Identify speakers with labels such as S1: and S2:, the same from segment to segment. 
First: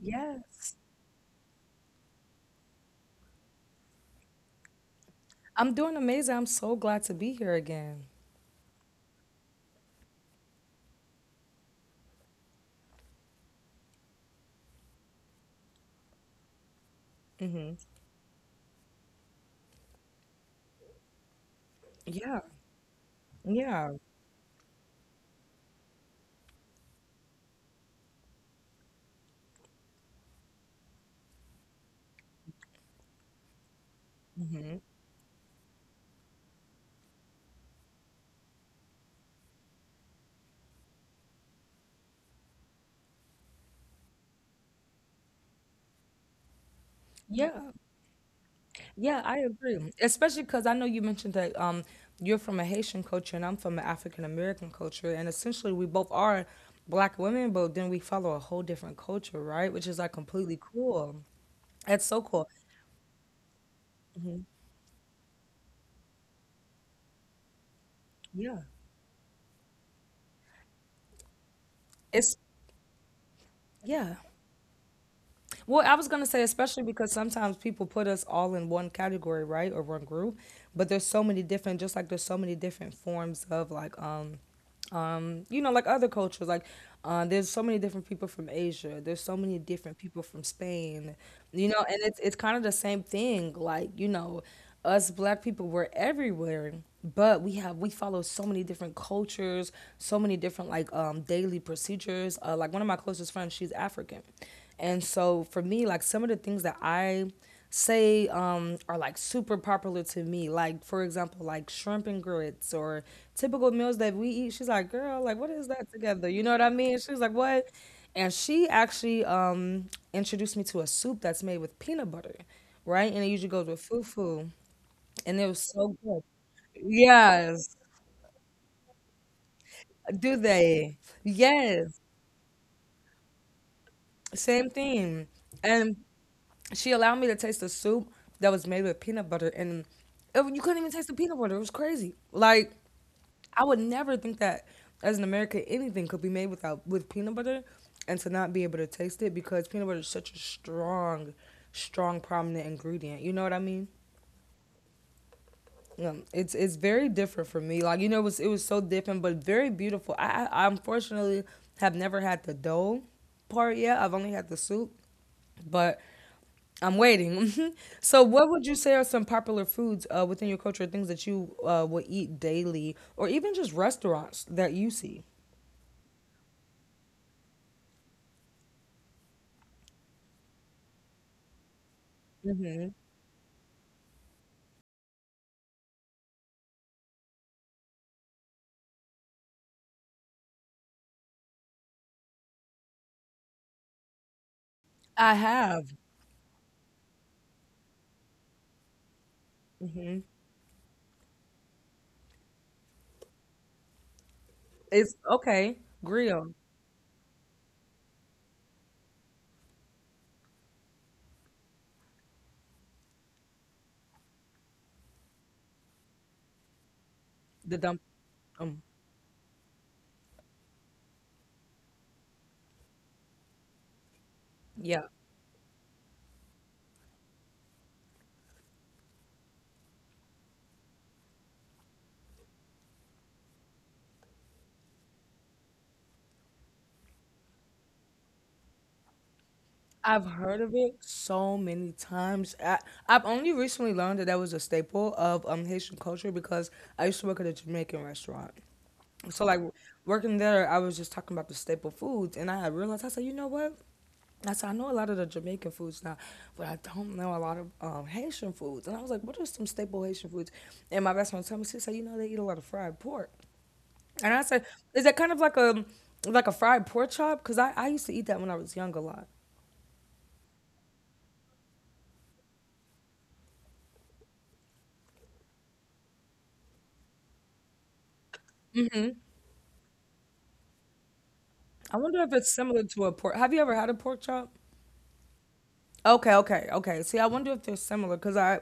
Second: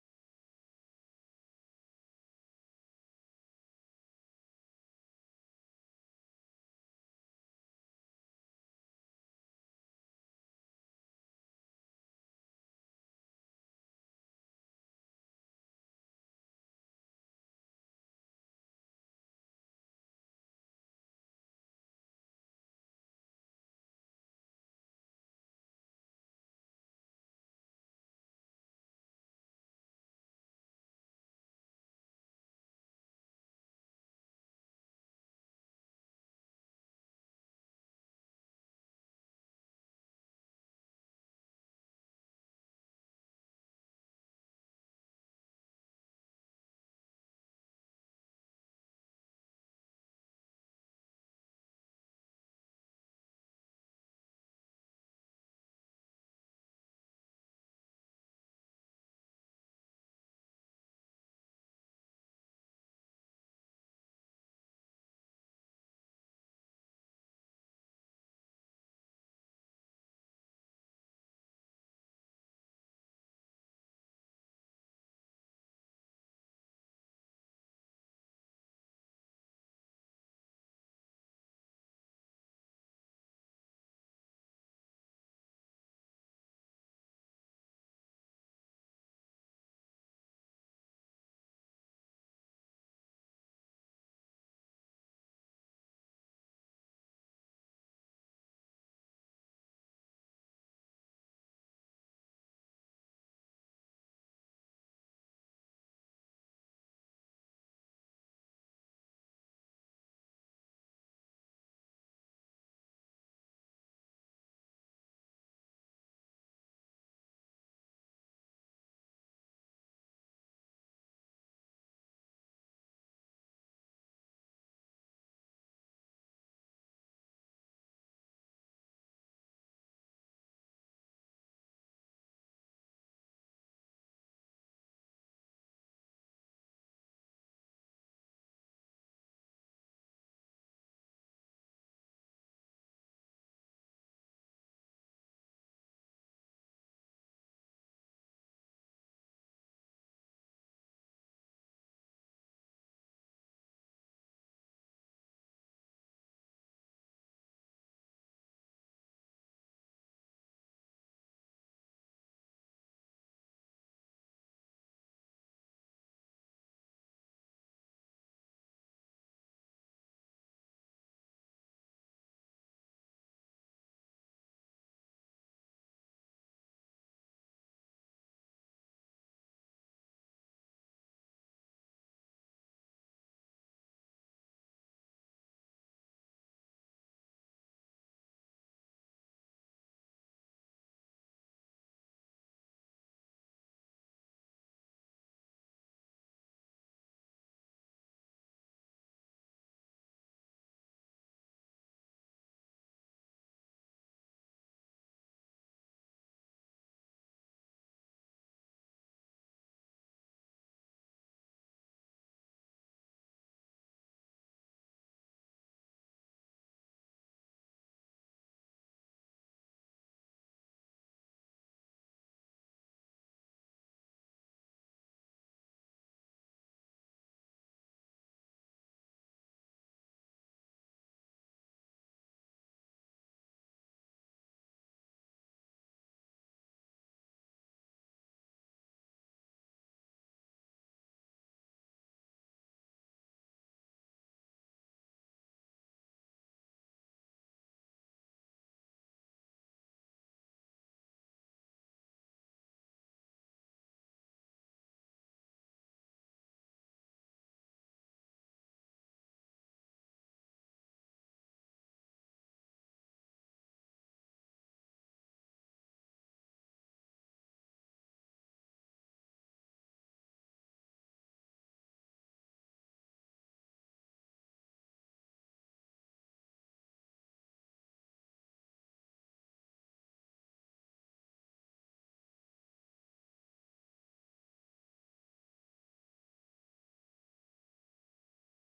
S1: Yes. I'm doing amazing. I'm so glad to be here again. Hmm. Yeah. Yeah. Hmm. Yeah. Yeah, I agree. Especially because I know you mentioned that you're from a Haitian culture and I'm from an African American culture, and essentially we both are black women, but then we follow a whole different culture, right? Which is like completely cool. That's so cool. Yeah. It's yeah. Well, I was gonna say, especially because sometimes people put us all in one category, right, or one group, but there's so many different, just like there's so many different forms of like, like other cultures, like there's so many different people from Asia, there's so many different people from Spain, and it's kind of the same thing, like us black people were everywhere, but we follow so many different cultures, so many different like daily procedures, like one of my closest friends she's African. And so for me like some of the things that I say are like super popular to me, like for example like shrimp and grits or typical meals that we eat. She's like, girl, like what is that together, you know what I mean? She's like, what? And she actually introduced me to a soup that's made with peanut butter, right? And it usually goes with fufu, and it was so good. Yes, do they? Yes, same thing. And she allowed me to taste the soup that was made with peanut butter, and you couldn't even taste the peanut butter. It was crazy. Like I would never think that as an American anything could be made without with peanut butter, and to not be able to taste it, because peanut butter is such a strong, strong, prominent ingredient. You know what I mean? It's very different for me. Like it was so different, but very beautiful. I unfortunately have never had the dough part yet. I've only had the soup, but I'm waiting. So, what would you say are some popular foods within your culture? Things that you would eat daily, or even just restaurants that you see. Hmm. I have. Hmm. It's okay. Grill the dump. Um, yeah. I've heard of it so many times. I've only recently learned that that was a staple of Haitian culture, because I used to work at a Jamaican restaurant. So like working there, I was just talking about the staple foods, and I had realized. I said, you know what? I said I know a lot of the Jamaican foods now, but I don't know a lot of Haitian foods. And I was like, what are some staple Haitian foods? And my best friend told me, she said, you know, they eat a lot of fried pork. And I said, is that kind of like a fried pork chop? Because I used to eat that when I was young a lot. I wonder if it's similar to a pork. Have you ever had a pork chop? Okay, okay, okay. See, I wonder if they're similar because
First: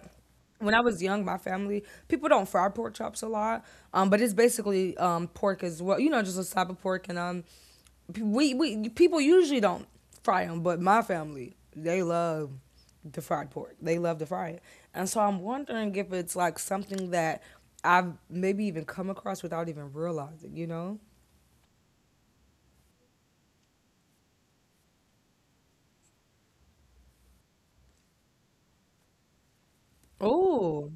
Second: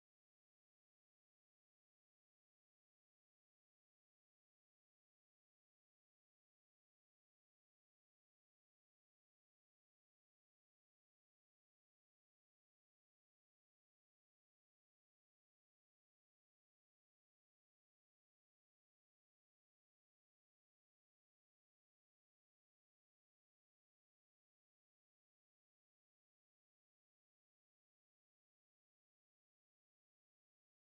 S1: when I was young, my family people don't fry pork chops a lot, but it's basically pork as well. You know, just a type of pork, and we people usually don't fry them, but my family they love the fried pork. They love to fry it, and so I'm wondering if it's like something that I've maybe even come across without even realizing. You know? Oh,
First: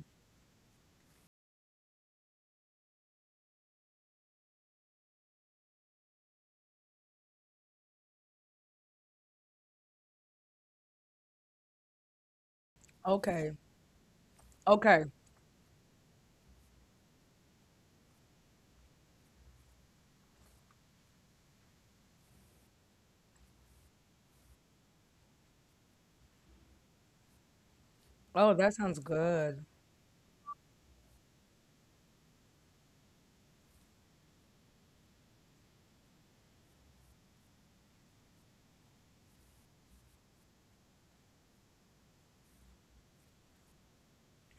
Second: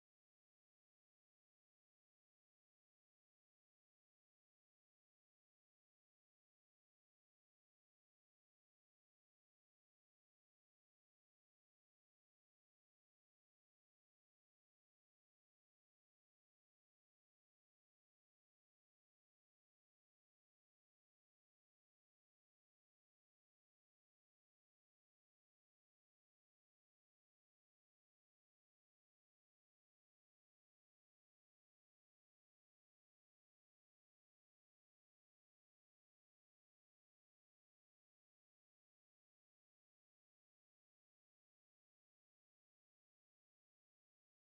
S1: okay, okay. Oh, that sounds good.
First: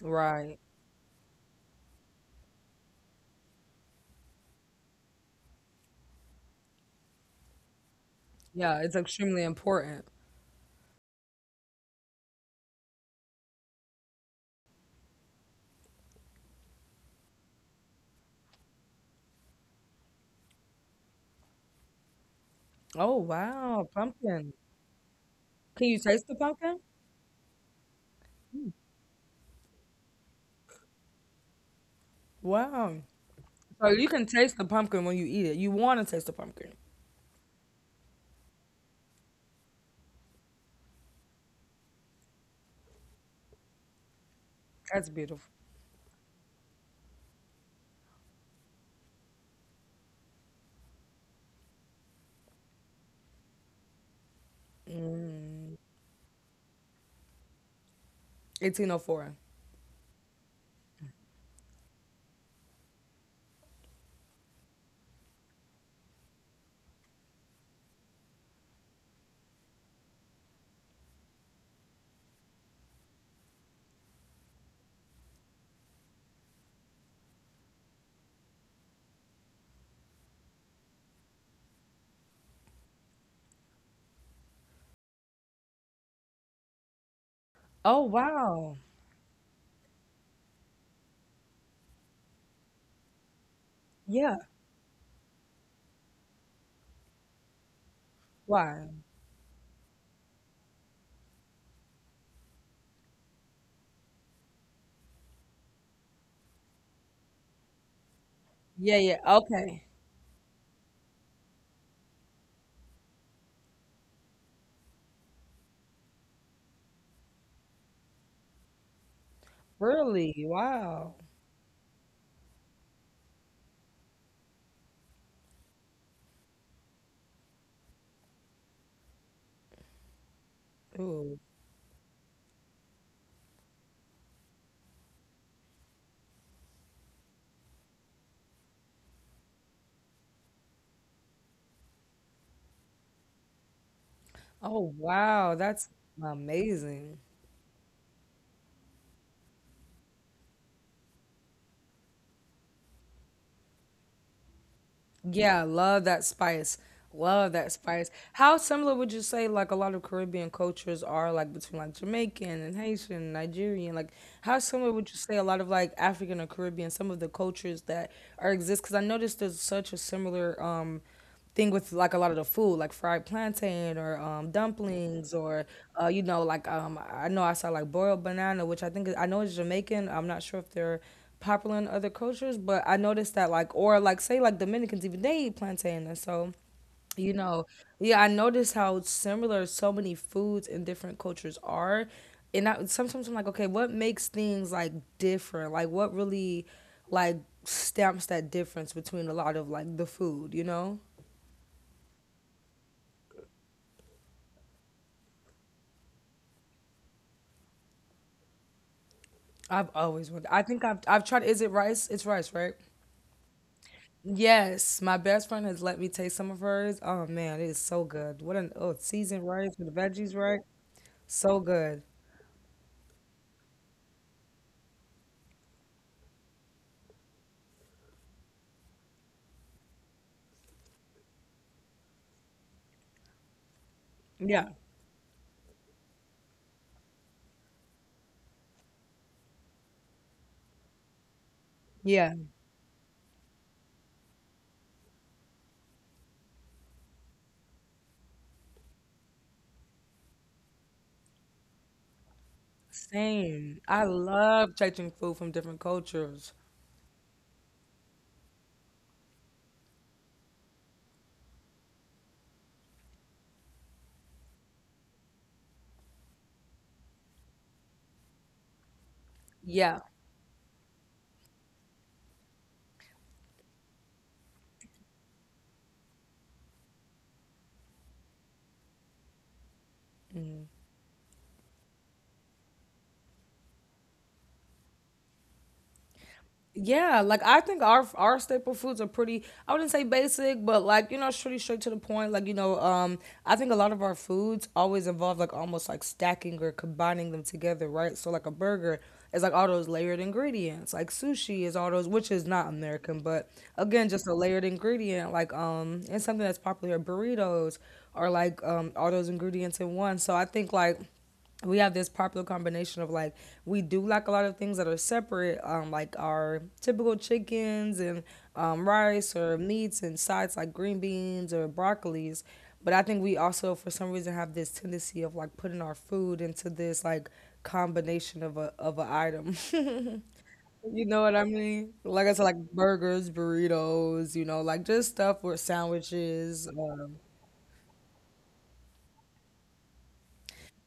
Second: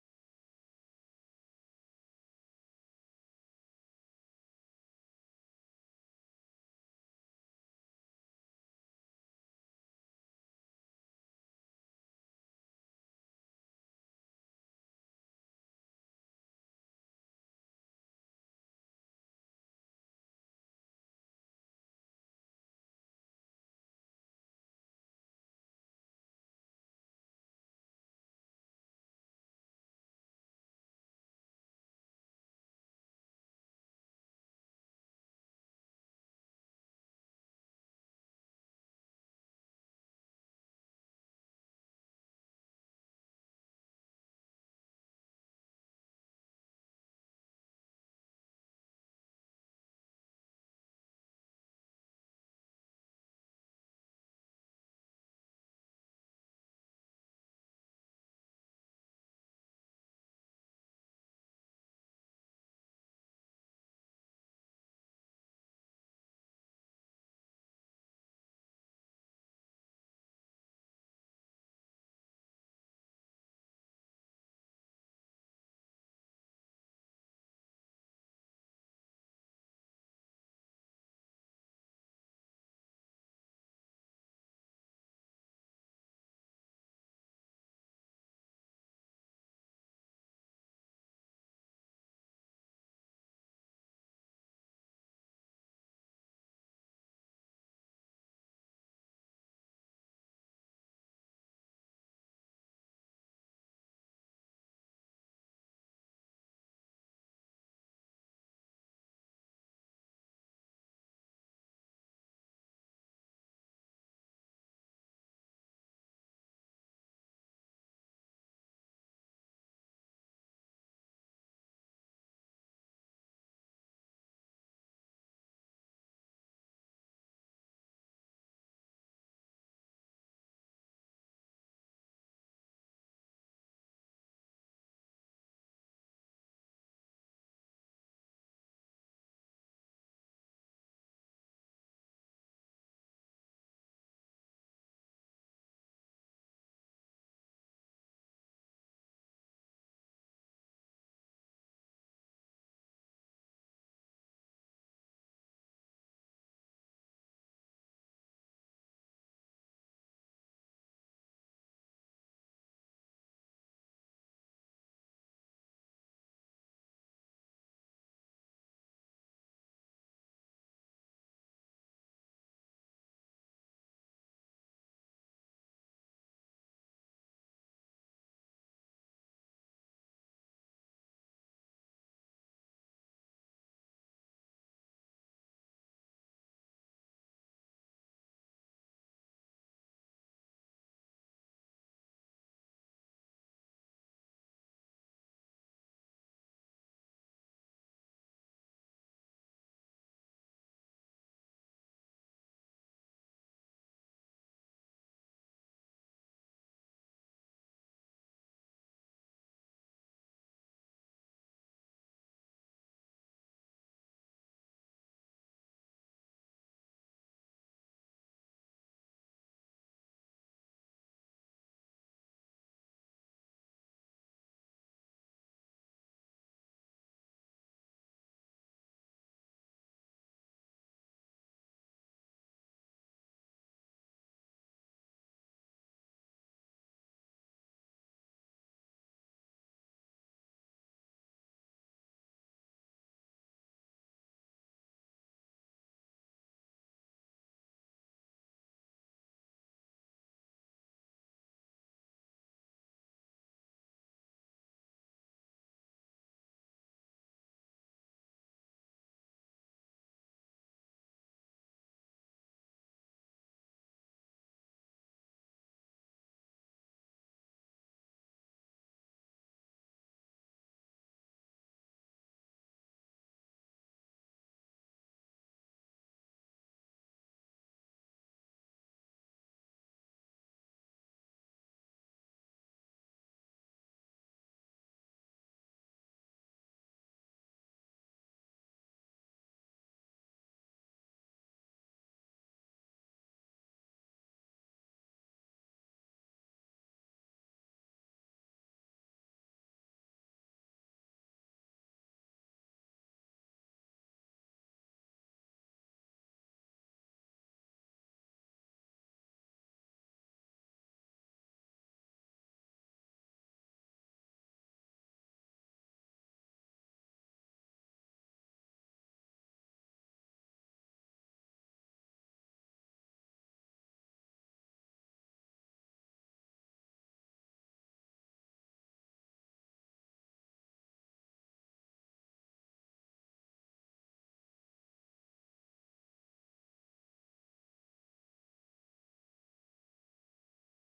S1: Right. Yeah, it's extremely important. Oh, wow, pumpkin. Can you taste the pumpkin? Wow. So you can taste the pumpkin when you eat it. You want to taste the pumpkin. That's beautiful. 1804. Oh, four. Oh, wow. Yeah. Why? Yeah, yeah. Okay. Really? Wow. Ooh. Oh, wow. That's amazing. Yeah, love that spice. Love that spice. How similar would you say like a lot of Caribbean cultures are, like between like Jamaican and Haitian and Nigerian? Like how similar would you say a lot of like African or Caribbean, some of the cultures that are exist? Because I noticed there's such a similar thing with like a lot of the food, like fried plantain or dumplings or like I know I saw like boiled banana, which I think is, I know is Jamaican. I'm not sure if they're popular in other cultures, but I noticed that like, or like say like Dominicans even they eat plantain, and so you know, yeah, I noticed how similar so many foods in different cultures are. And sometimes I'm like, okay, what makes things like different? Like, what really like stamps that difference between a lot of like the food, you know? I've always wondered. I think I've tried. Is it rice? It's rice, right? Yes, my best friend has let me taste some of hers. Oh man, it is so good. What an oh seasoned rice with the veggies, right? So good. Yeah, yeah. Same. I love tasting food from different cultures. Yeah. Yeah, like I think our staple foods are pretty. I wouldn't say basic, but like it's pretty straight to the point. Like I think a lot of our foods always involve like almost like stacking or combining them together, right? So like a burger is like all those layered ingredients. Like sushi is all those, which is not American, but again, just a layered ingredient. Like and something that's popular, burritos are like all those ingredients in one. So I think like we have this popular combination of like we do like a lot of things that are separate, like our typical chickens and rice or meats and sides like green beans or broccolis. But I think we also, for some reason, have this tendency of like putting our food into this like combination of a of an item. You know what I mean? Like I said, like burgers, burritos, like just stuff with sandwiches.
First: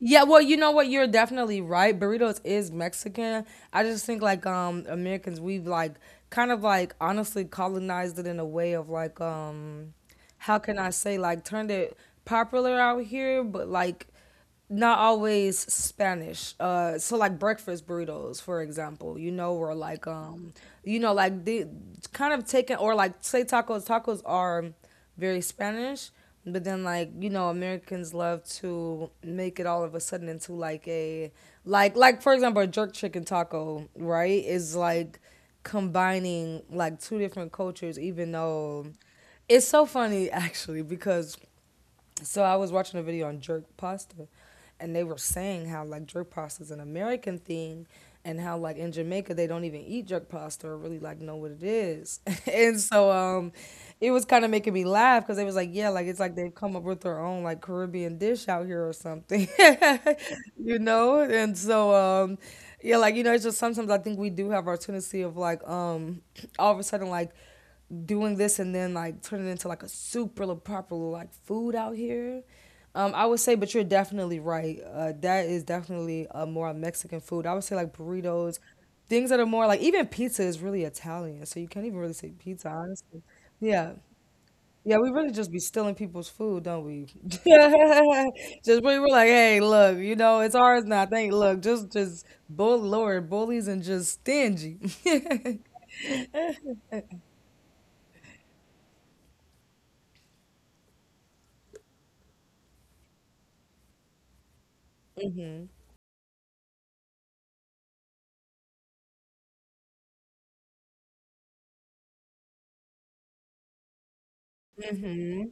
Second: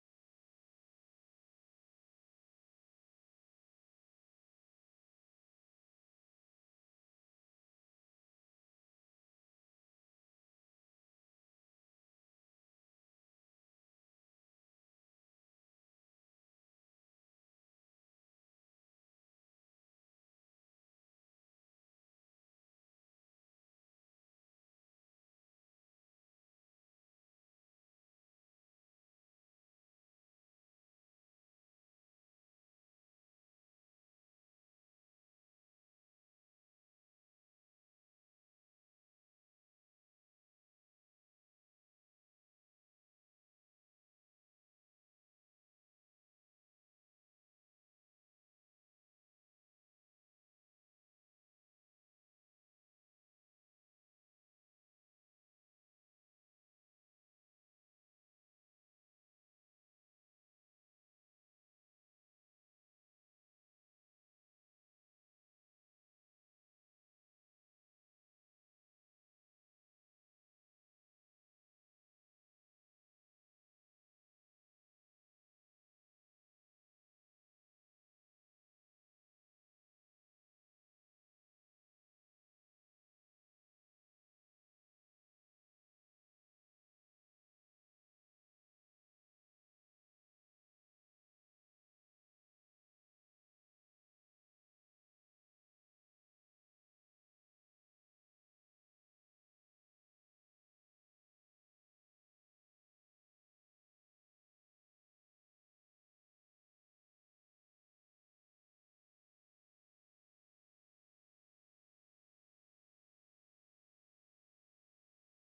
S1: Yeah, well, you know what? You're definitely right. Burritos is Mexican. I just think like Americans, we've like kind of like honestly colonized it in a way of like how can I say, like turned it popular out here, but like not always Spanish. So like breakfast burritos, for example, or like like the kind of taken, or like say tacos. Tacos are very Spanish. But then, like Americans love to make it all of a sudden into like, for example, a jerk chicken taco, right? Is like combining like two different cultures, even though it's so funny, actually, because so I was watching a video on jerk pasta, and they were saying how like jerk pasta is an American thing, and how like in Jamaica they don't even eat jerk pasta or really like know what it is. And so it was kind of making me laugh, because they was like, yeah, like it's like they've come up with their own like Caribbean dish out here or something. And so yeah, like it's just sometimes I think we do have our tendency of like all of a sudden like doing this and then like turning into like a super proper like food out here. I would say, but you're definitely right. That is definitely a more Mexican food. I would say like burritos, things that are more like, even pizza is really Italian, so you can't even really say pizza, honestly. Yeah. Yeah, we really just be stealing people's food, don't we? Just we were like, hey, look, it's ours now. Thank look, just bull Lord, bullies and just stingy. Hmm. Hmm.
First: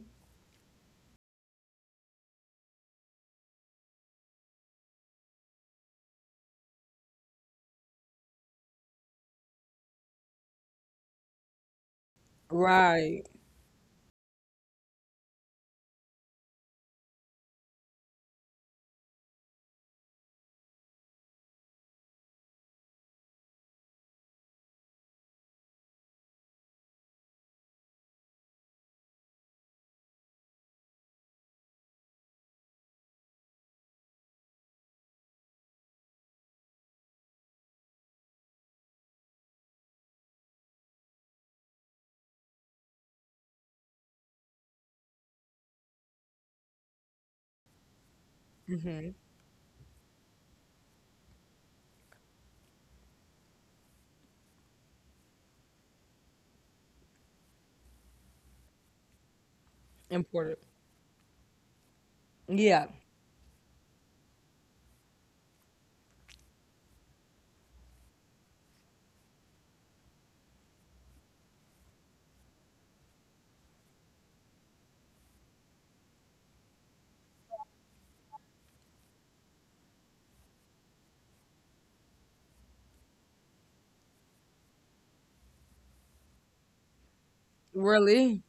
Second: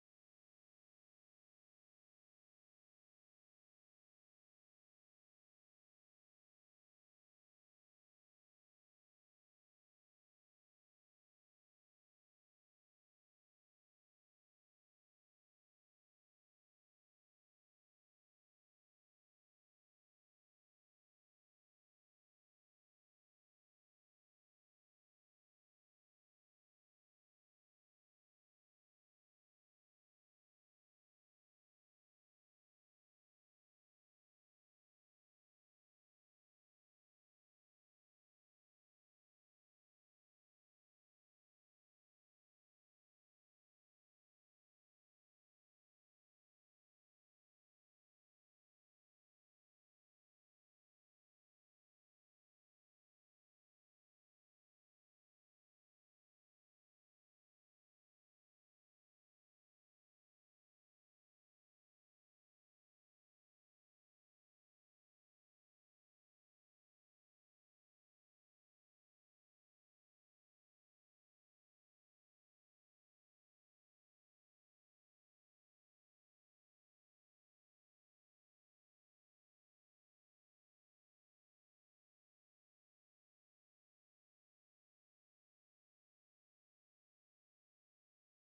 S1: Right. Hmm. Imported. Yeah. Really?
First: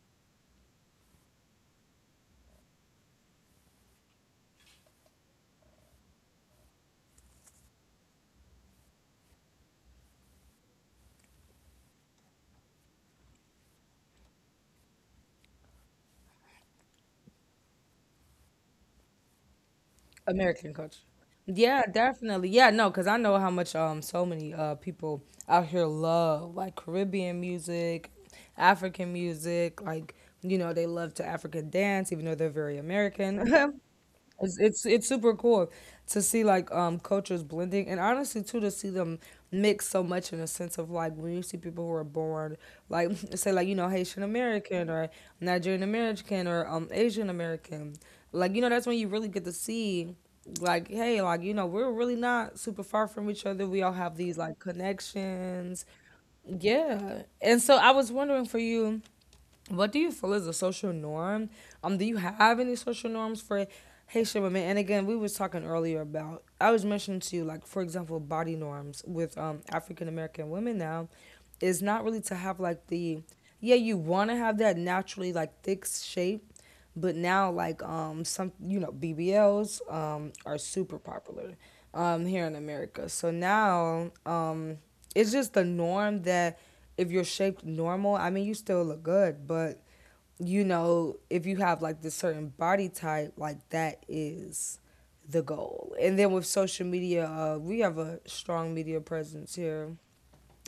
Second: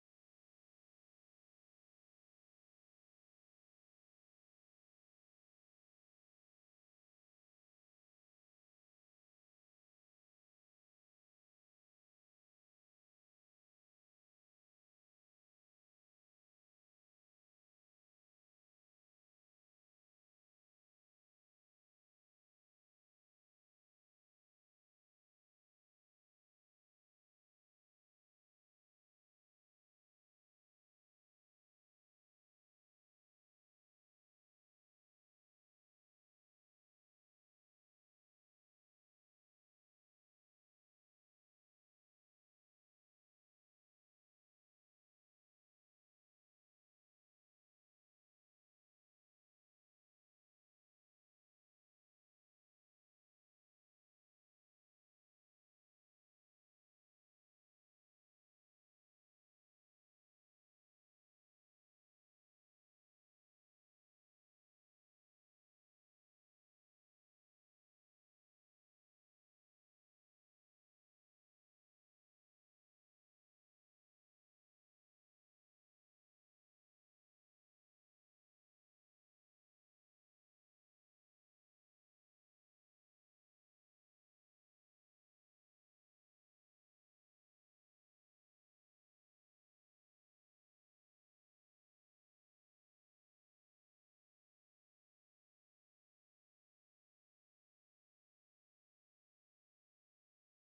S1: American culture. Yeah, definitely. Yeah, no, because I know how much so many people out here love like Caribbean music, African music, like they love to African dance, even though they're very American. It's super cool to see like cultures blending, and honestly too to see them mix so much, in a sense of like when you see people who are born like say like Haitian American or Nigerian American or Asian American, like that's when you really get to see, like, hey, like we're really not super far from each other, we all have these like connections. Yeah. And so I was wondering for you, what do you feel is a social norm? Do you have any social norms for Haitian women? And again, we was talking earlier about I was mentioning to you, like, for example, body norms with African American women now is not really to have like the, yeah, you want to have that naturally like thick shape. But now, like, some, you know, BBLs are super popular here in America. So now, it's just the norm that if you're shaped normal, I mean, you still look good, but you know, if you have like this certain body type, like, that is the goal. And then with social media, we have a strong media presence here.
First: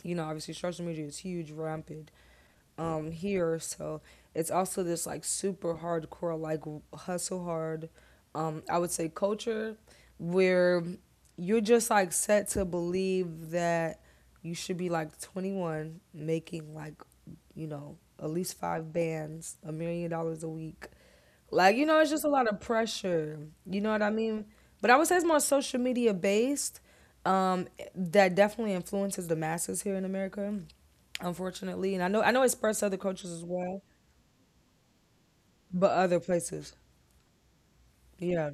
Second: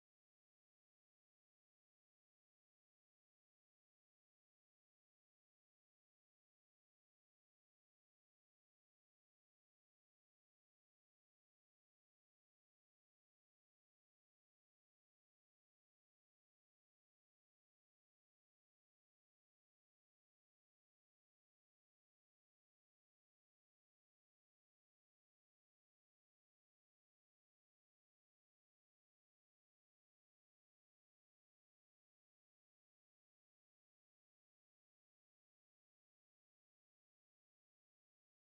S1: You know, obviously social media is huge, rampant here. So it's also this like super hardcore, like, hustle hard, I would say, culture where you're just like set to believe that you should be like 21, making like, you know, at least five bands, a million dollars a week, like, you know, it's just a lot of pressure. You know what I mean? But I would say it's more social media based. Um, that definitely influences the masses here in America, unfortunately. And I know it spreads to other cultures as well, but other places. Yeah.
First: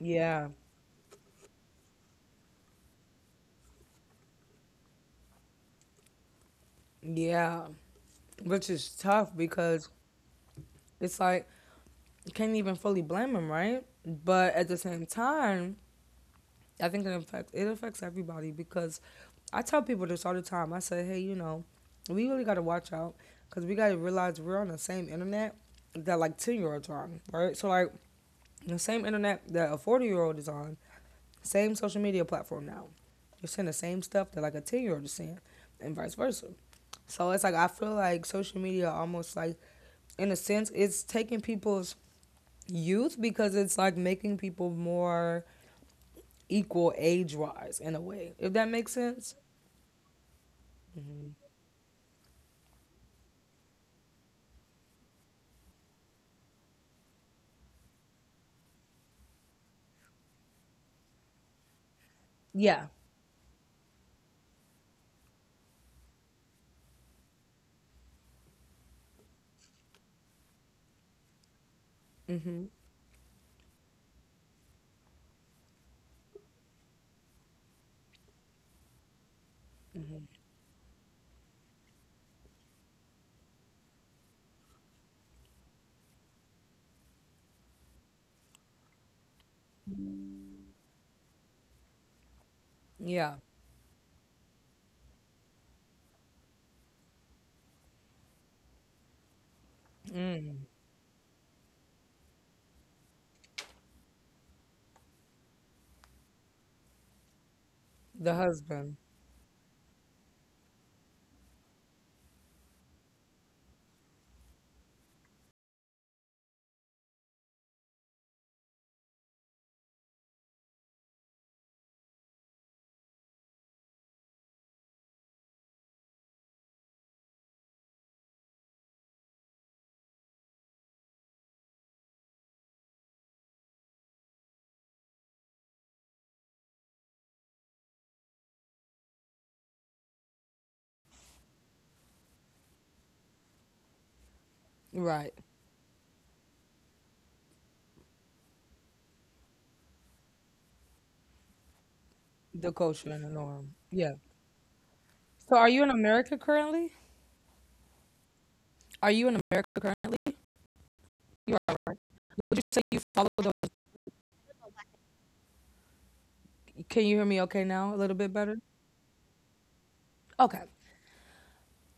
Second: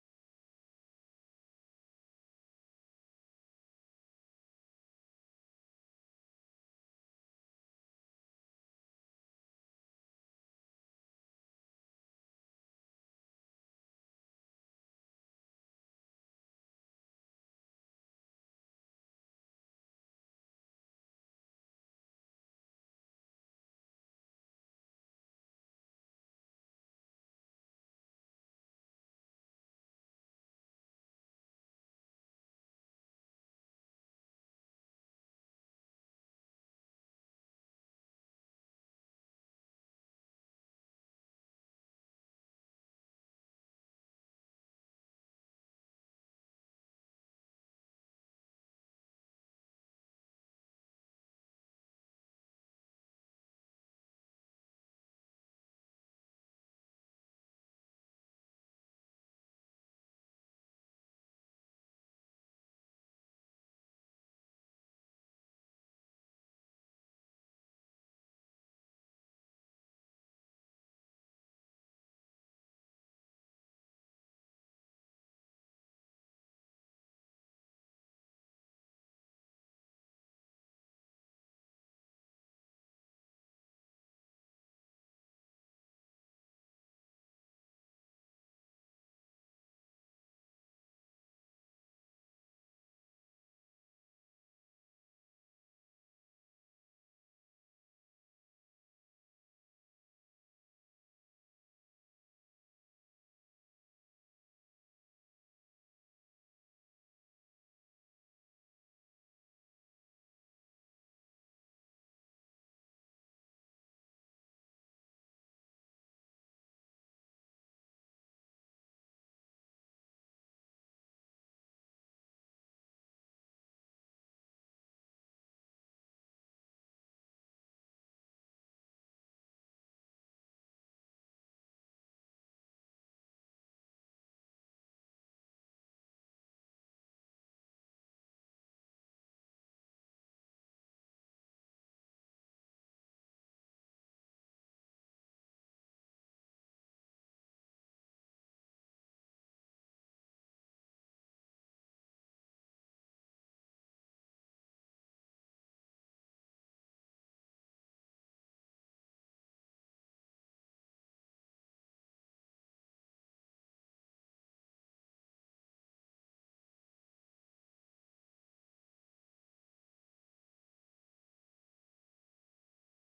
S1: Yeah. Yeah. Which is tough because it's like you can't even fully blame them, right? But at the same time, I think it affects everybody because I tell people this all the time. I say, hey, you know, we really got to watch out because we got to realize we're on the same internet that like 10 year olds are on, right? So like the same internet that a 40 year old is on, same social media platform now. You're seeing the same stuff that like a 10 year old is seeing, and vice versa. So it's like, I feel like social media almost like, in a sense, it's taking people's youth because it's like making people more equal age wise, in a way, if that makes sense. Yeah. Hmm. Yeah. Mm. The husband. Right. The culture and the norm. Yeah. So are you in America currently? Are you in America currently? You are. Would you say you follow? Can you hear me okay now, a little bit better? Okay.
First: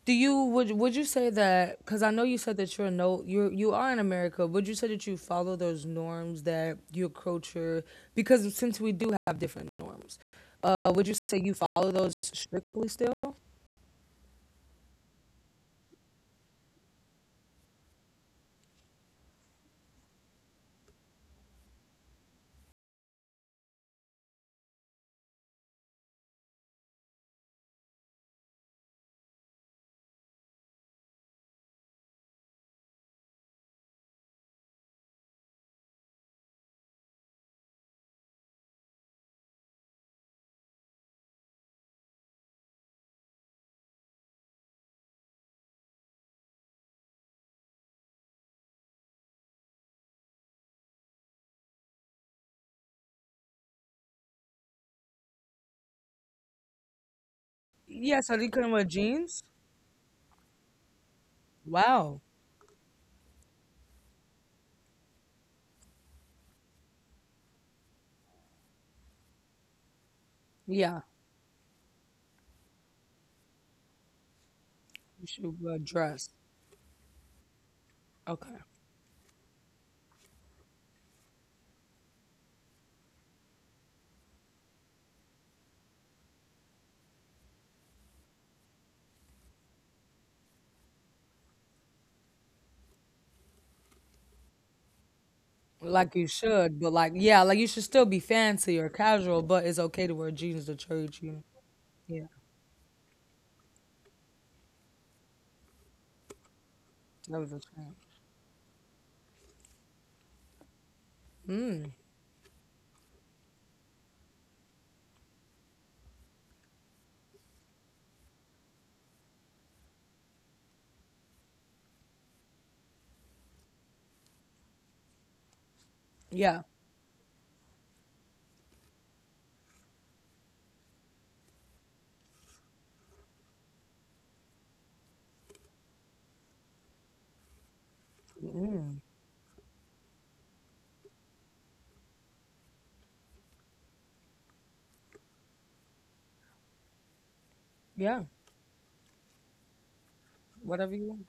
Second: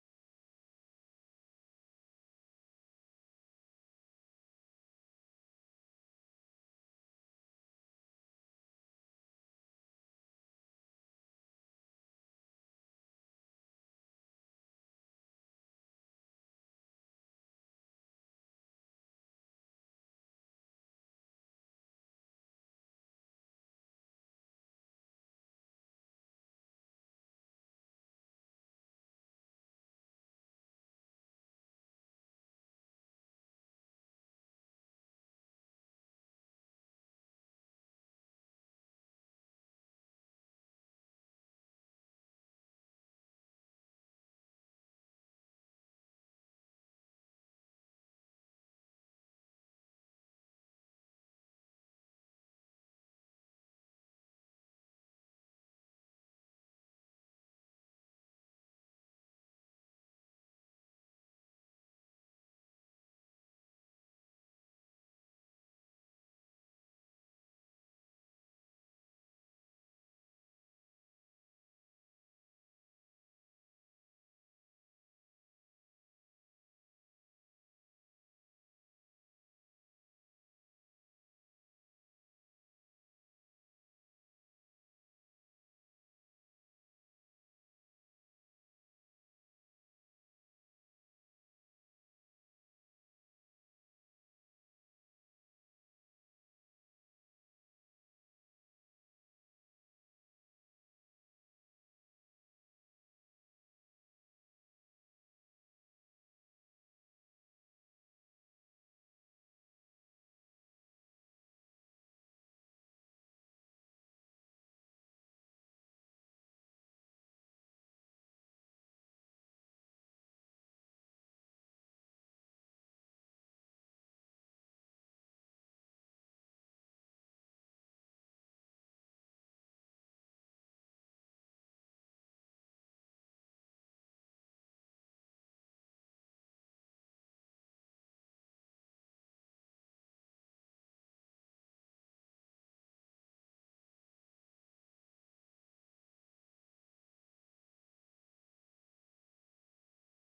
S1: Do you, would you say that, because I know you said that you're no, you you are in America. Would you say that you follow those norms that your culture, because since we do have different norms, would you say you follow those strictly still? Yeah, so you couldn't wear jeans. Wow. Yeah, you should wear a dress. Okay. Like, you should, but like yeah, like you should still be fancy or casual, but it's okay to wear jeans to church. You know? Yeah, that was a trend. Yeah. Mm, yeah. Whatever you want.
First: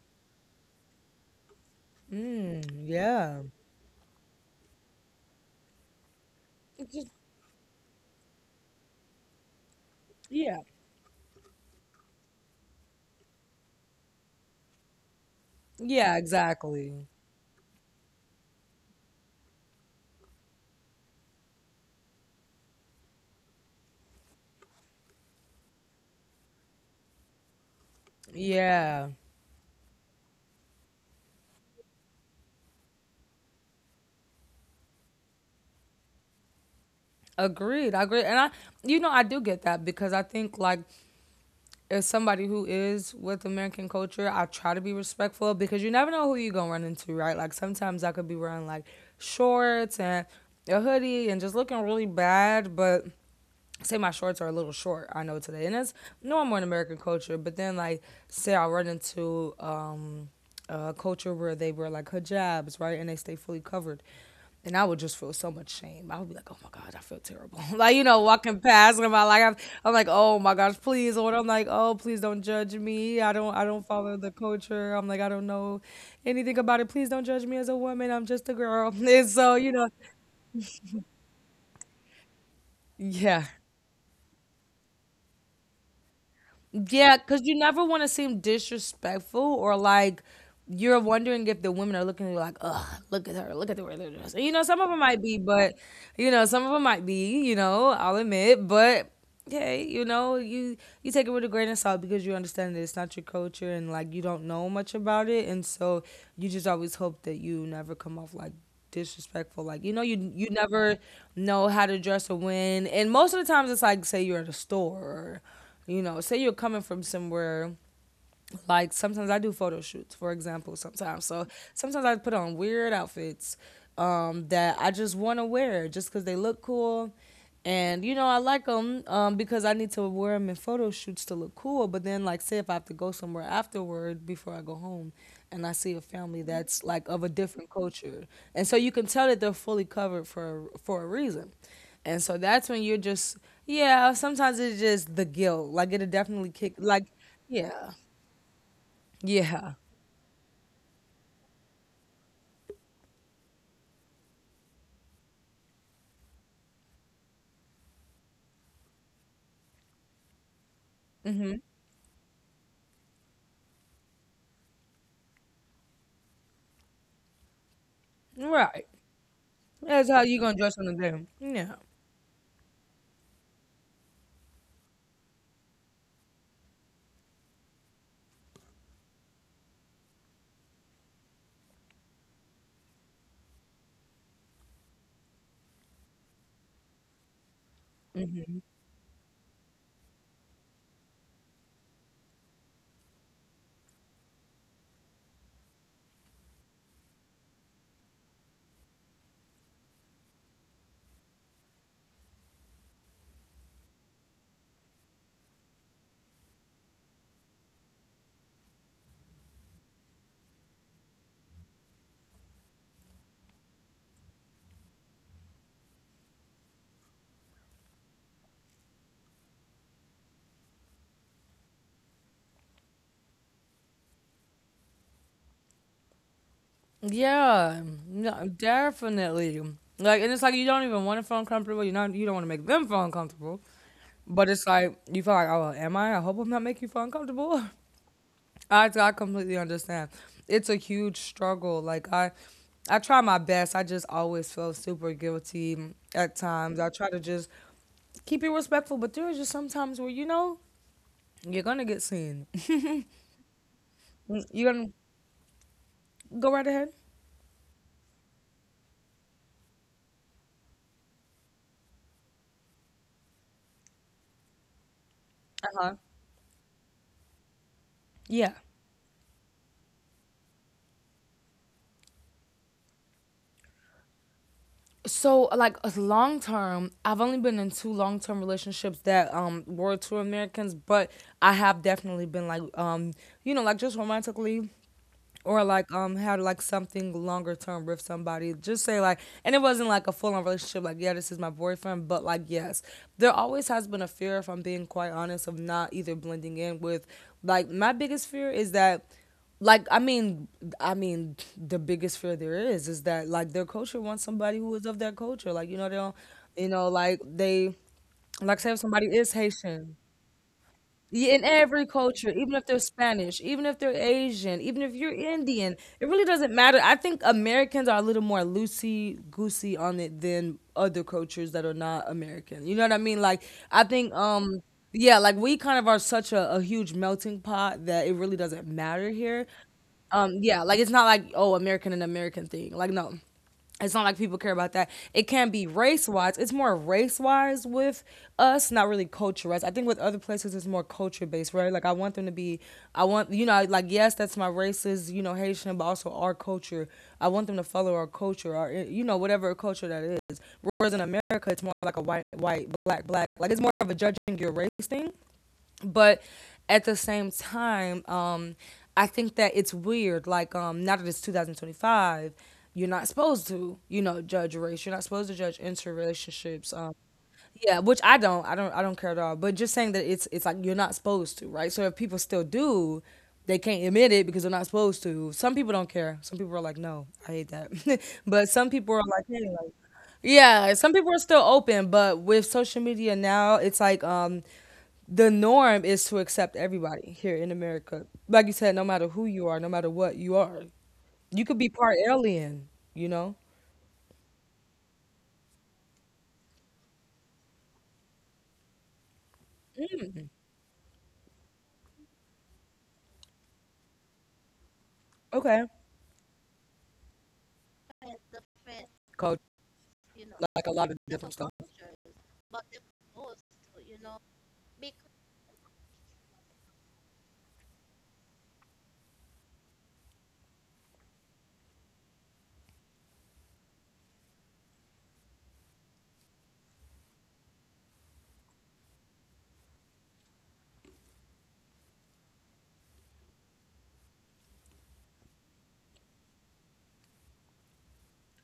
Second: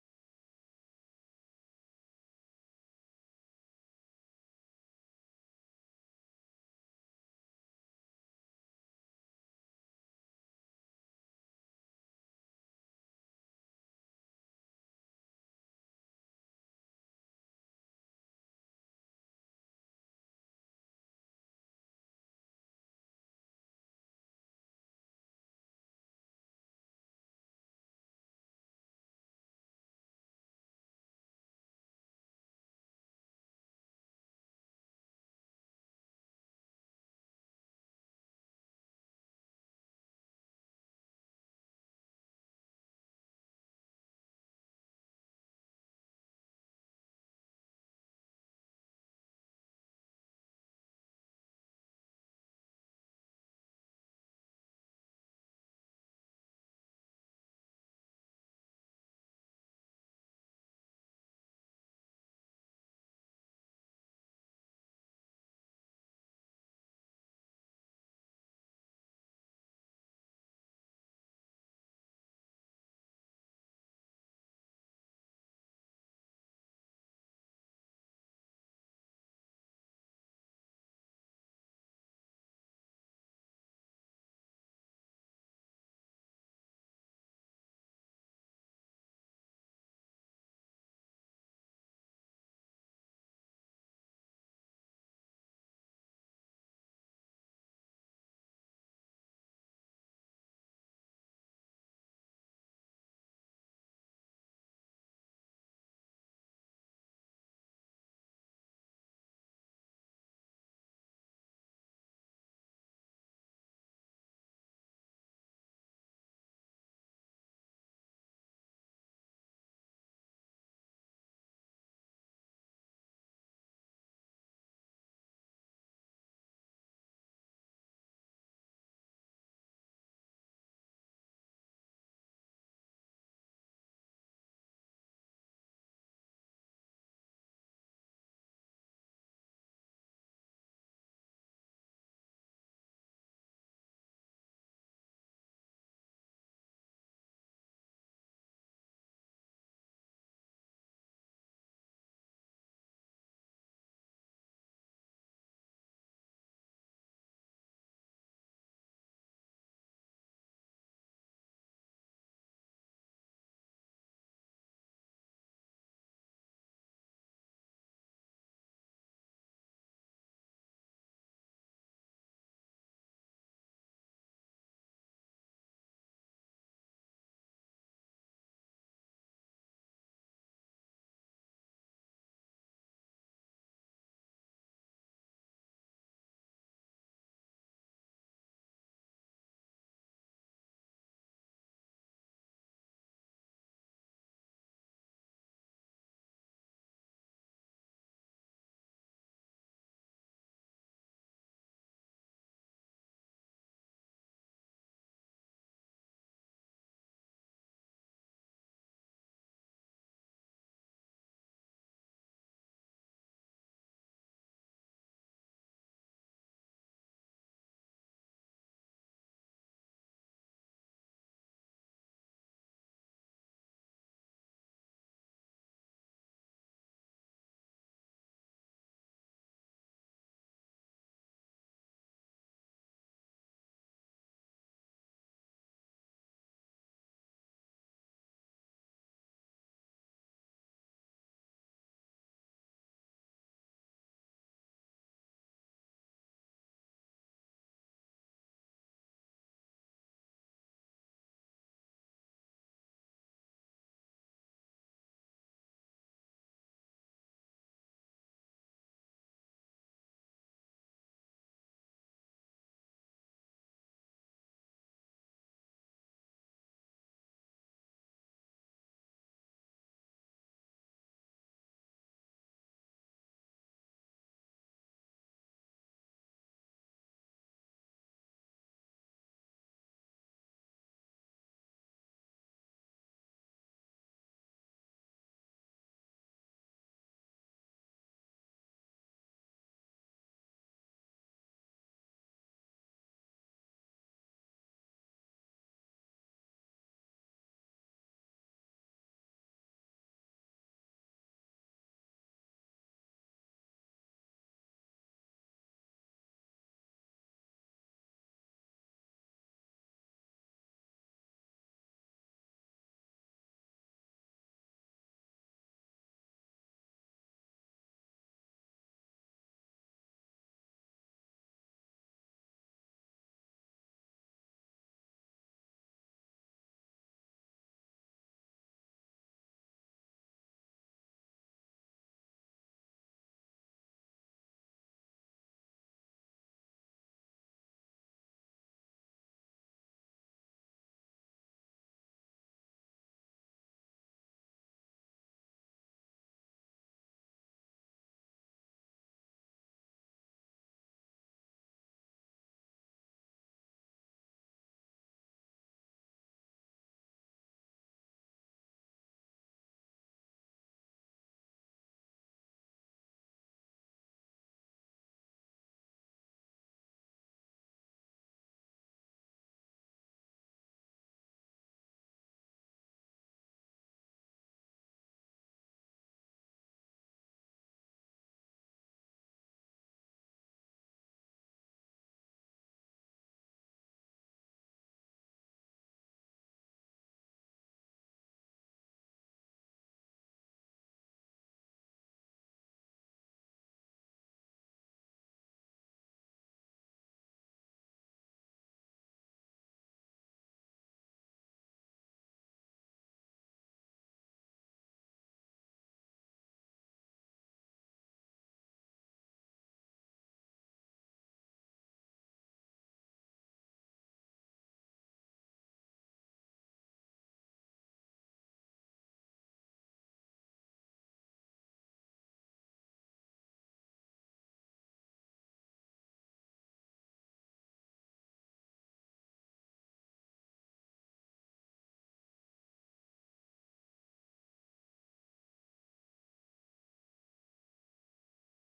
S1: Mm, yeah. It's just, yeah. Yeah, exactly. Yeah. Agreed. I agree. And I, you know, I do get that because I think like as somebody who is with American culture, I try to be respectful because you never know who you're gonna run into, right? Like sometimes I could be wearing like shorts and a hoodie and just looking really bad, but say my shorts are a little short, I know today, and that's normal in American culture. But then, like, say I run into a culture where they wear like hijabs, right, and they stay fully covered, and I would just feel so much shame. I would be like, oh my god, I feel terrible. Like, you know, walking past and my like, I'm like, oh my gosh, please, or I'm like, oh please don't judge me. I don't follow the culture. I'm like, I don't know anything about it. Please don't judge me as a woman. I'm just a girl. And so, you know, yeah. Yeah, because you never want to seem disrespectful, or like you're wondering if the women are looking at you like, ugh, look at her, look at the way they're dressed. And, you know, some of them might be, but you know, some of them might be. You know, I'll admit, but hey, you know, you take it with a grain of salt because you understand that it's not your culture and like you don't know much about it, and so you just always hope that you never come off like disrespectful. Like, you know, you never know how to dress or when, and most of the times it's like, say you're at a store, you know, say you're coming from somewhere, like sometimes I do photo shoots, for example, sometimes. So sometimes I put on weird outfits that I just want to wear just because they look cool. And you know, I like them, because I need to wear them in photo shoots to look cool. But then, like, say if I have to go somewhere afterward before I go home, and I see a family that's like of a different culture. And so you can tell that they're fully covered for a reason. And so that's when you're just, yeah, sometimes it's just the guilt. Like, it'll definitely kick, like, yeah. Yeah. Mhm. Right. That's how you gonna dress on the day. Yeah. Mhm. Yeah. No, definitely. Like, and it's like you don't even want to feel uncomfortable. You not. You don't want to make them feel uncomfortable. But it's like you feel like, oh, am I? I hope I'm not making you feel uncomfortable. I completely understand. It's a huge struggle. Like I try my best. I just always feel super guilty at times. I try to just keep it respectful, but there are just sometimes where you know you're gonna get seen. You're gonna Go right ahead. Uh-huh. Yeah. So like, as long term, I've only been in two long term relationships that were two Americans, but I have definitely been like you know, like just romantically or like had like something longer term with somebody, just say, like, and it wasn't like a full-on relationship like, yeah, this is my boyfriend, but like, yes, there always has been a fear, if I'm being quite honest, of not either blending in with, like, my biggest fear is that, like, I mean, the biggest fear there is that like their culture wants somebody who is of their culture. Like you know they don't, you know, like they, like say if somebody is Haitian, yeah, in every culture, even if they're Spanish, even if they're Asian, even if you're Indian, it really doesn't matter. I think Americans are a little more loosey goosey on it than other cultures that are not American. You know what I mean? Like, I think yeah, like, we kind of are such a huge melting pot that it really doesn't matter here. Yeah, like it's not like, oh, American and American thing. Like, no, it's not like people care about that. It can be race wise. It's more race wise with us, not really culture wise. I think with other places, it's more culture based, right? Like I want them to be, I want, you know, like, yes, that's my races, you know, Haitian, but also our culture. I want them to follow our culture, our, you know, whatever culture that is. Whereas in America, it's more like a white, white, black, black. Like, it's more of a judging your race thing, but at the same time, I think that it's weird, like, now that it's 2025, you're not supposed to, you know, judge race, you're not supposed to judge interrelationships, yeah, which I don't care at all. But just saying that it's like you're not supposed to, right? So if people still do, they can't admit it because they're not supposed to. Some people don't care. Some people are like, no, I hate that. But some people are like, hey, like, yeah, some people are still open, but with social media now, it's like, the norm is to accept everybody here in America. Like you said, no matter who you are, no matter what you are. You could be part alien, you know? Okay. Culture, like a lot of different stuff.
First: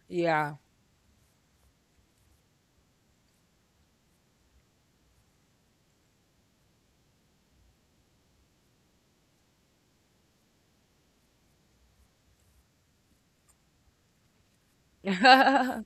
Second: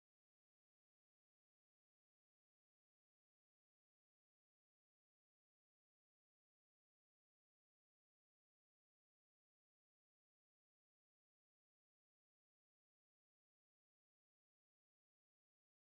S1: Yeah. No.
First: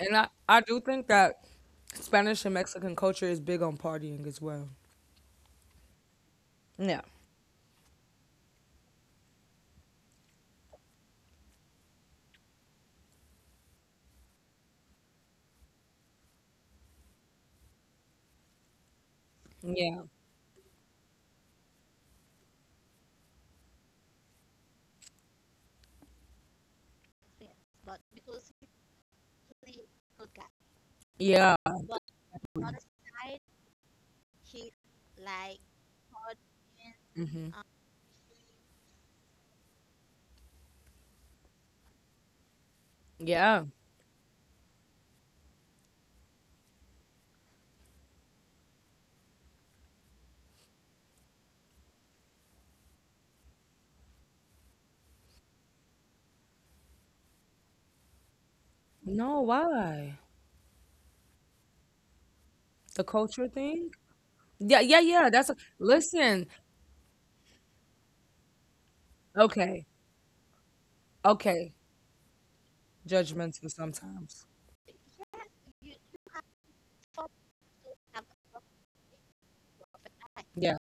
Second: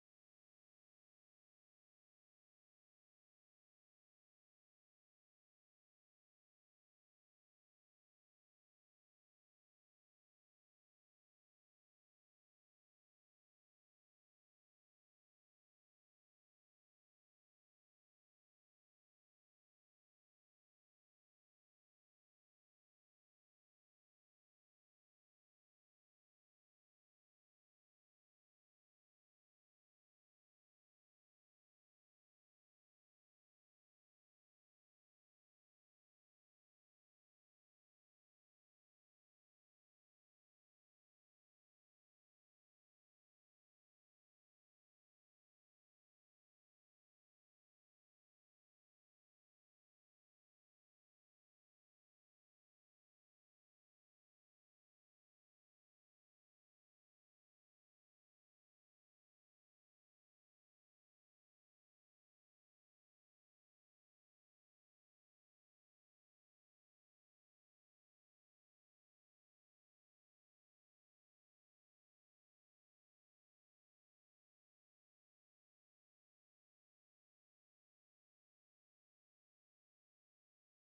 S1: And I do think that Spanish and Mexican culture is big on partying as well. Yeah. Yeah. Yeah. Hmm. Yeah. No, why? The culture thing? Yeah, yeah, yeah. That's a, listen. Okay, okay. Judgmental sometimes. Yeah,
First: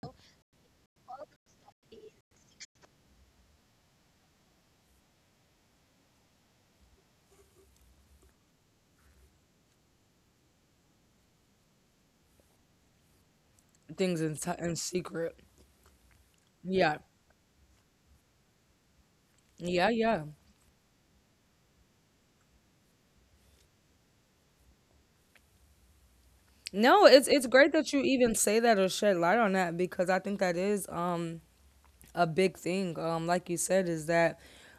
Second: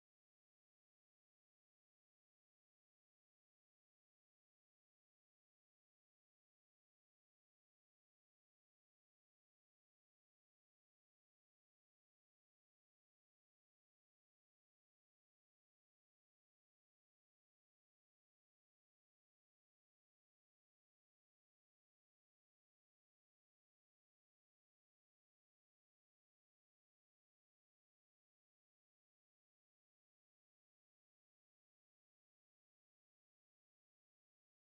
S1: things in t- in secret. Yeah, yeah, yeah. No, it's great that you even say that or shed light on that because I think that is a big thing. Like you said, is that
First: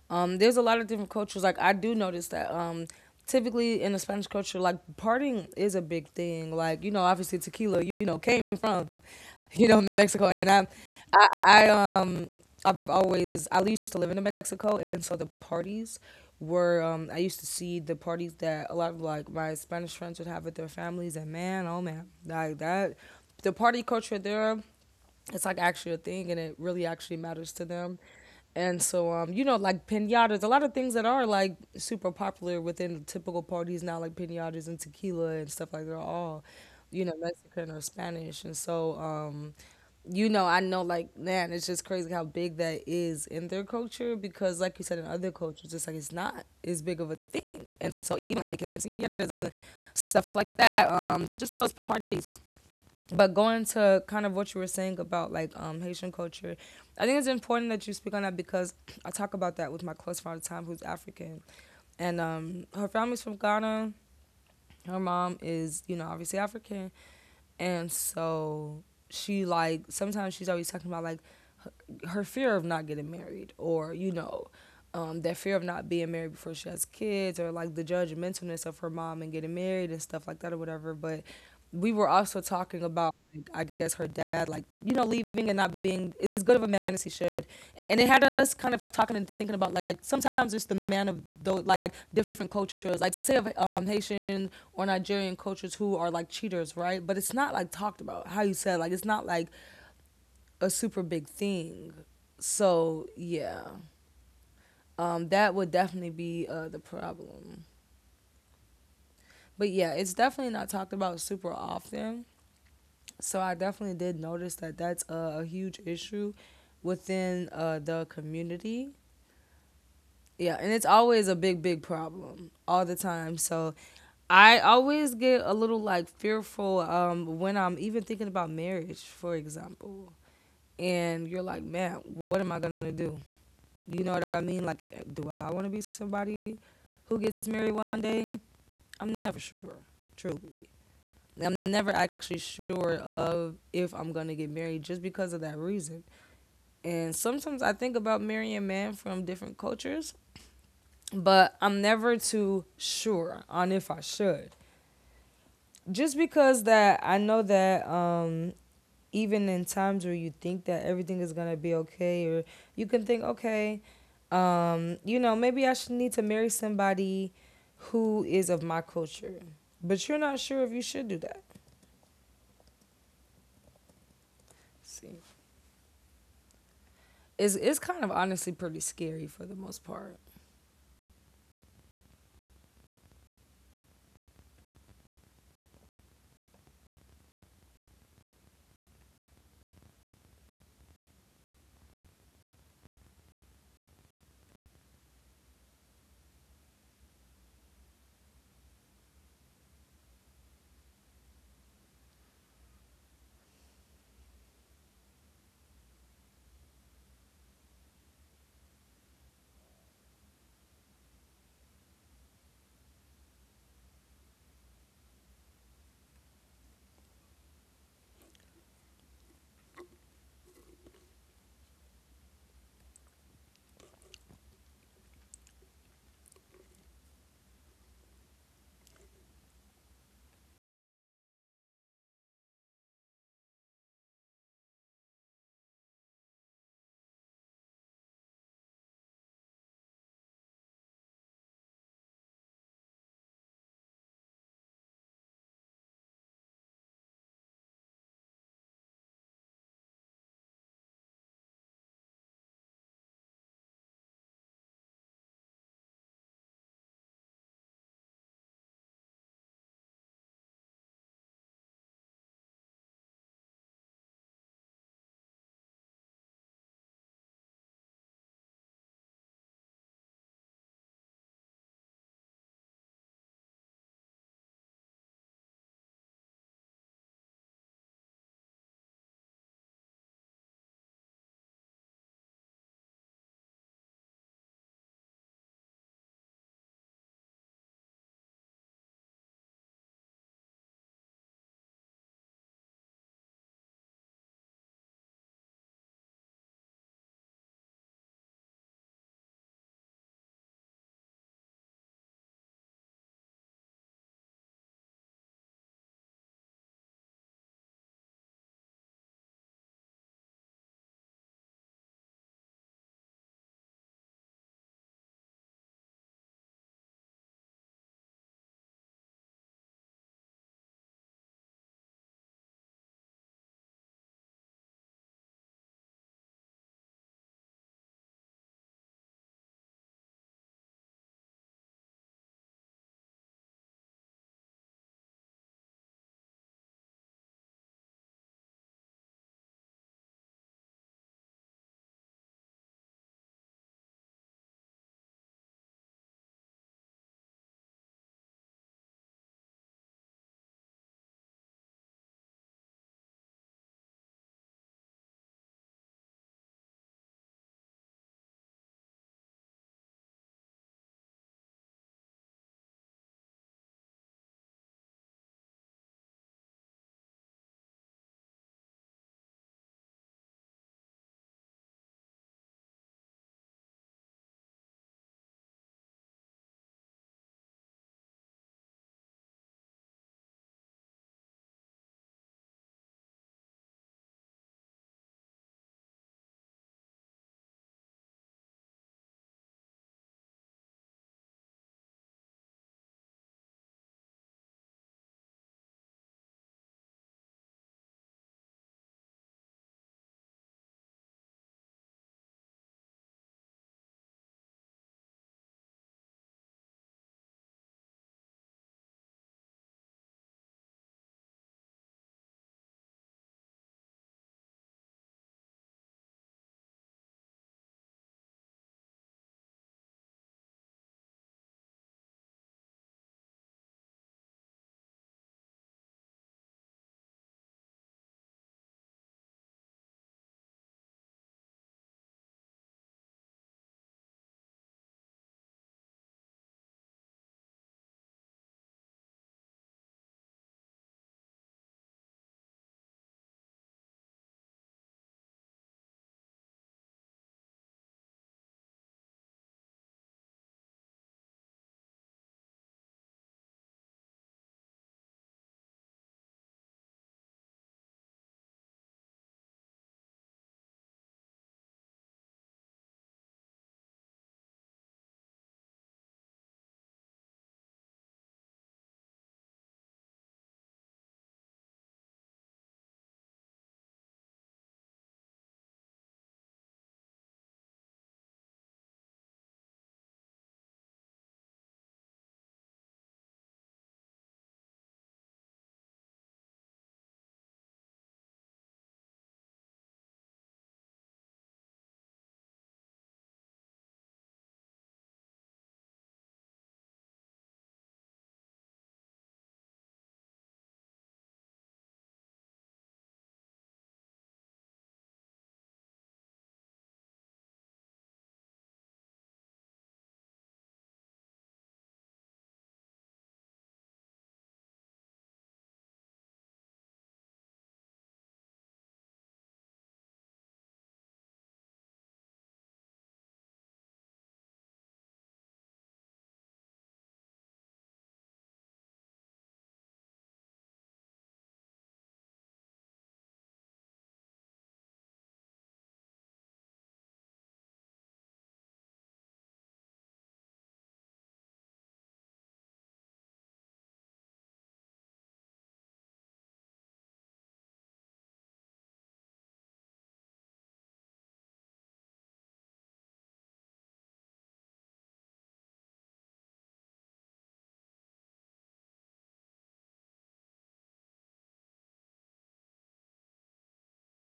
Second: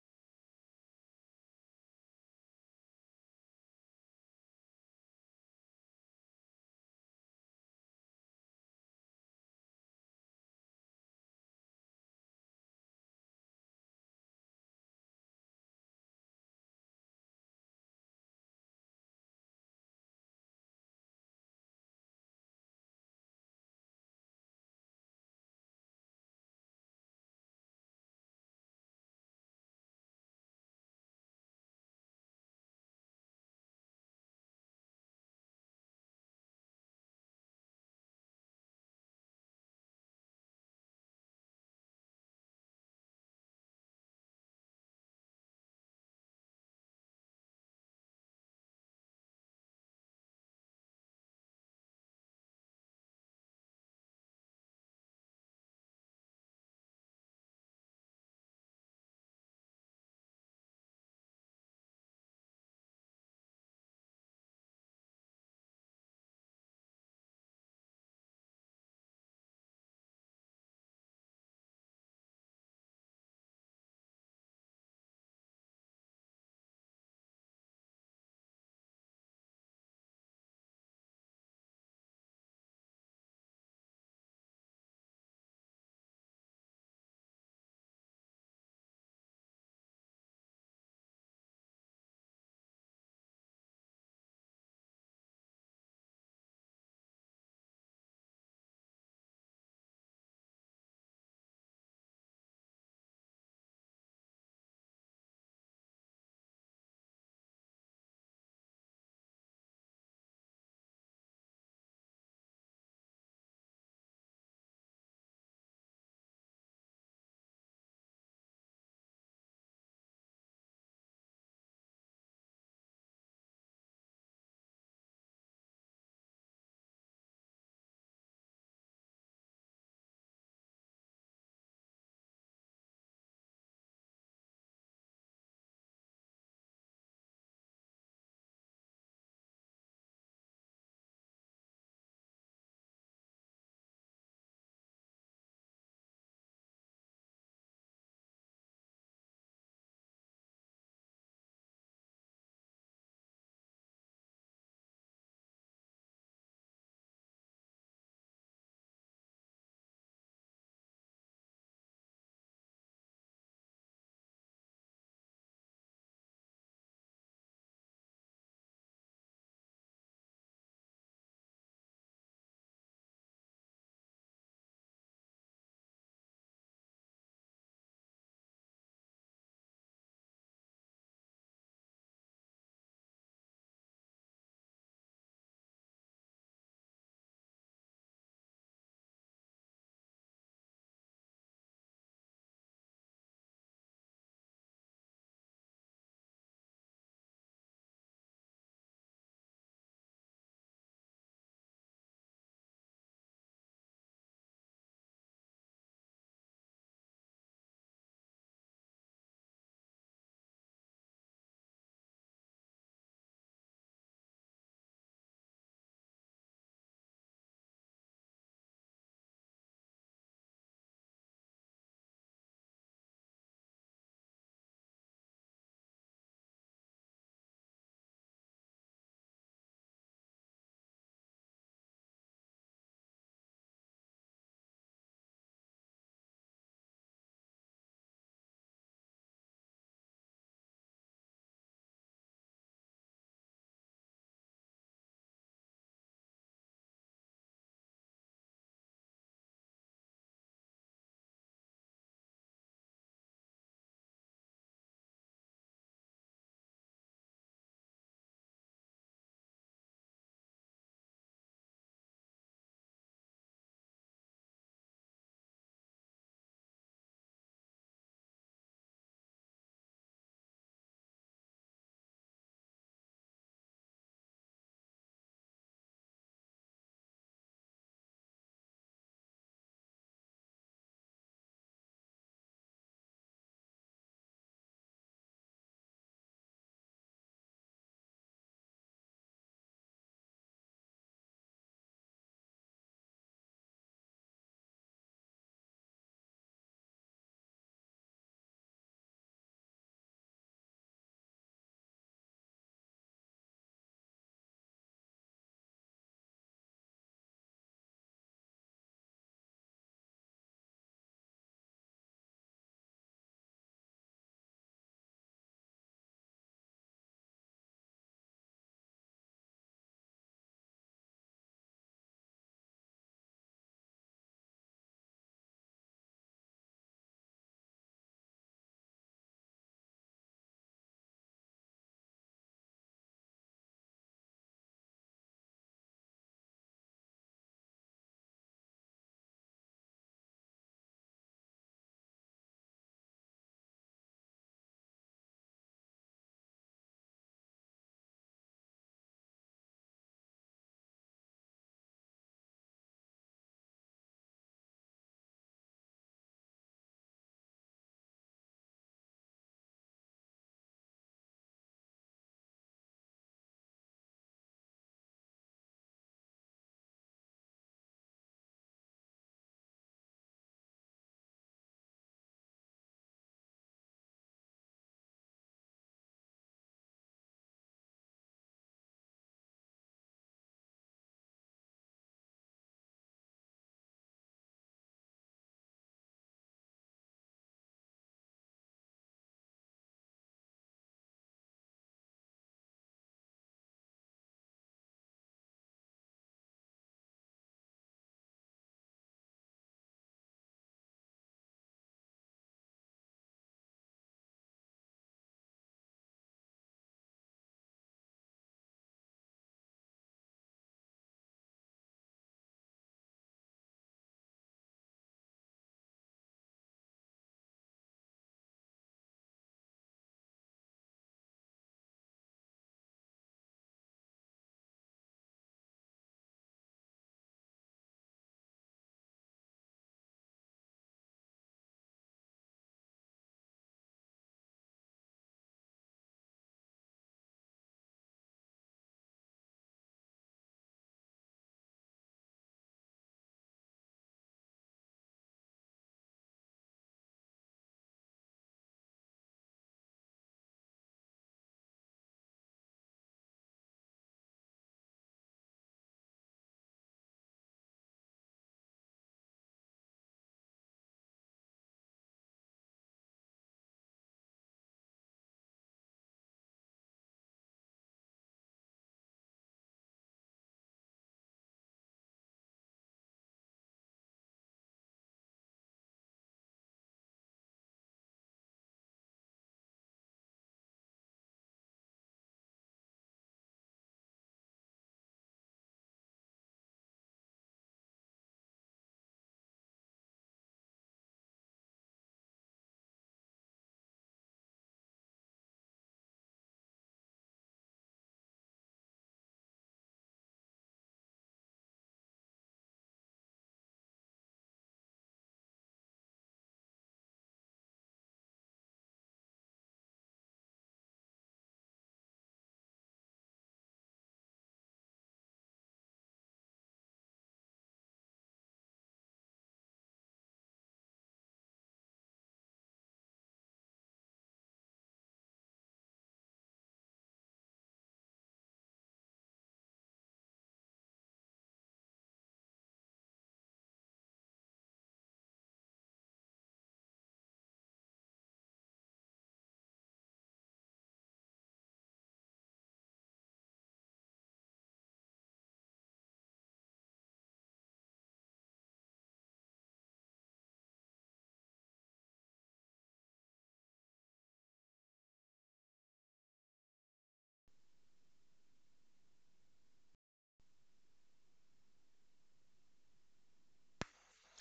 S1: there's a lot of different cultures. Like I do notice that typically in the Spanish culture, like partying is a big thing. Like you know, obviously tequila, you know, came from you know, Mexico. And I'm, I, I've always, I used to live in Mexico, and so the parties were, I used to see the parties that a lot of like my Spanish friends would have with their families, and man, oh man, like that, the party culture there, it's like actually a thing, and it really actually matters to them. And so, you know, like pinatas, a lot of things that are like super popular within typical parties now, like pinatas and tequila and stuff like that, are all, you know, Mexican or Spanish. And so, you know, I know, like, man, it's just crazy how big that is in their culture because, like you said, in other cultures, it's like it's not as big of a thing. And so, even stuff like that, just those parties. But going to kind of what you were saying about like Haitian culture, I think it's important that you speak on that because I talk about that with my close friend at the time who's African. And Her family's from Ghana. Her mom is, you know, obviously African. And so she, like, sometimes she's always talking about, like, her fear of not getting married, or, you know, that fear of not being married before she has kids, or like the judgmentalness of her mom and getting married and stuff like that, or whatever. But we were also talking about, like, I guess her dad, like, you know, leaving and not being as good of a man as he should. And it had us kind of talking and thinking about, like, sometimes it's the man of those like different cultures, like say of Haitian or Nigerian cultures, who are like cheaters, right? But it's not like talked about. How you said, like, it's not like a super big thing. So yeah, that would definitely be the problem. But yeah, it's definitely not talked about super often. So I definitely did notice that that's a huge issue within the community. Yeah, and it's always a big, big problem all the time. So I always get a little like fearful, when I'm even thinking about marriage, for example. And you're like, man, what am I gonna do? You know what I mean? Like, eh, do I want to be somebody who gets married one day? I'm never sure. Truly, I'm never actually sure of if I'm gonna get married just because of that reason. And sometimes I think about marrying a man from different cultures, but I'm never too sure on if I should. Just because that I know that, even in times where you think that everything is gonna be okay, or you can think, okay, you know, maybe I should need to marry somebody who is of my culture. But you're not sure if you should do that. See, it's kind of honestly pretty scary for the most part.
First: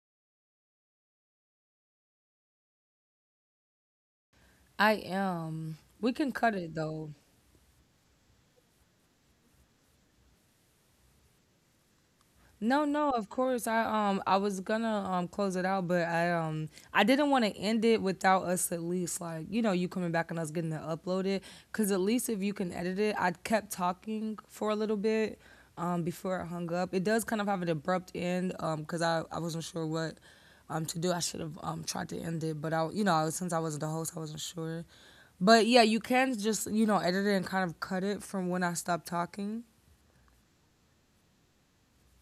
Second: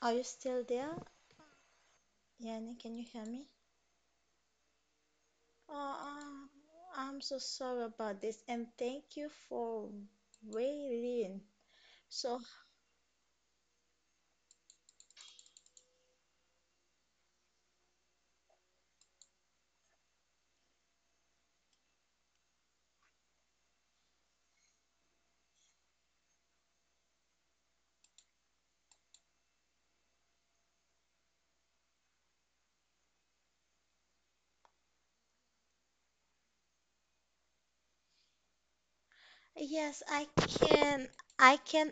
S2: Are you still there? Yani, can you hear me?
S1: I am.
S2: Oh,
S1: We can cut it though.
S2: I'm so sorry about this, and thank you for waiting. So,
S1: No, no, of course. I was gonna close it out, but I didn't want to end it without us at least, like, you know, you coming back and us getting it uploaded, because at least if you can edit it, I kept talking for a little bit before I hung up. It does kind of have an abrupt end because I wasn't sure what to do. I should have tried to end it, but I, you know, since I wasn't the host, I wasn't sure. But yeah, you can just, you know, edit it and kind of cut it from when I stopped talking.
S2: yes, can I can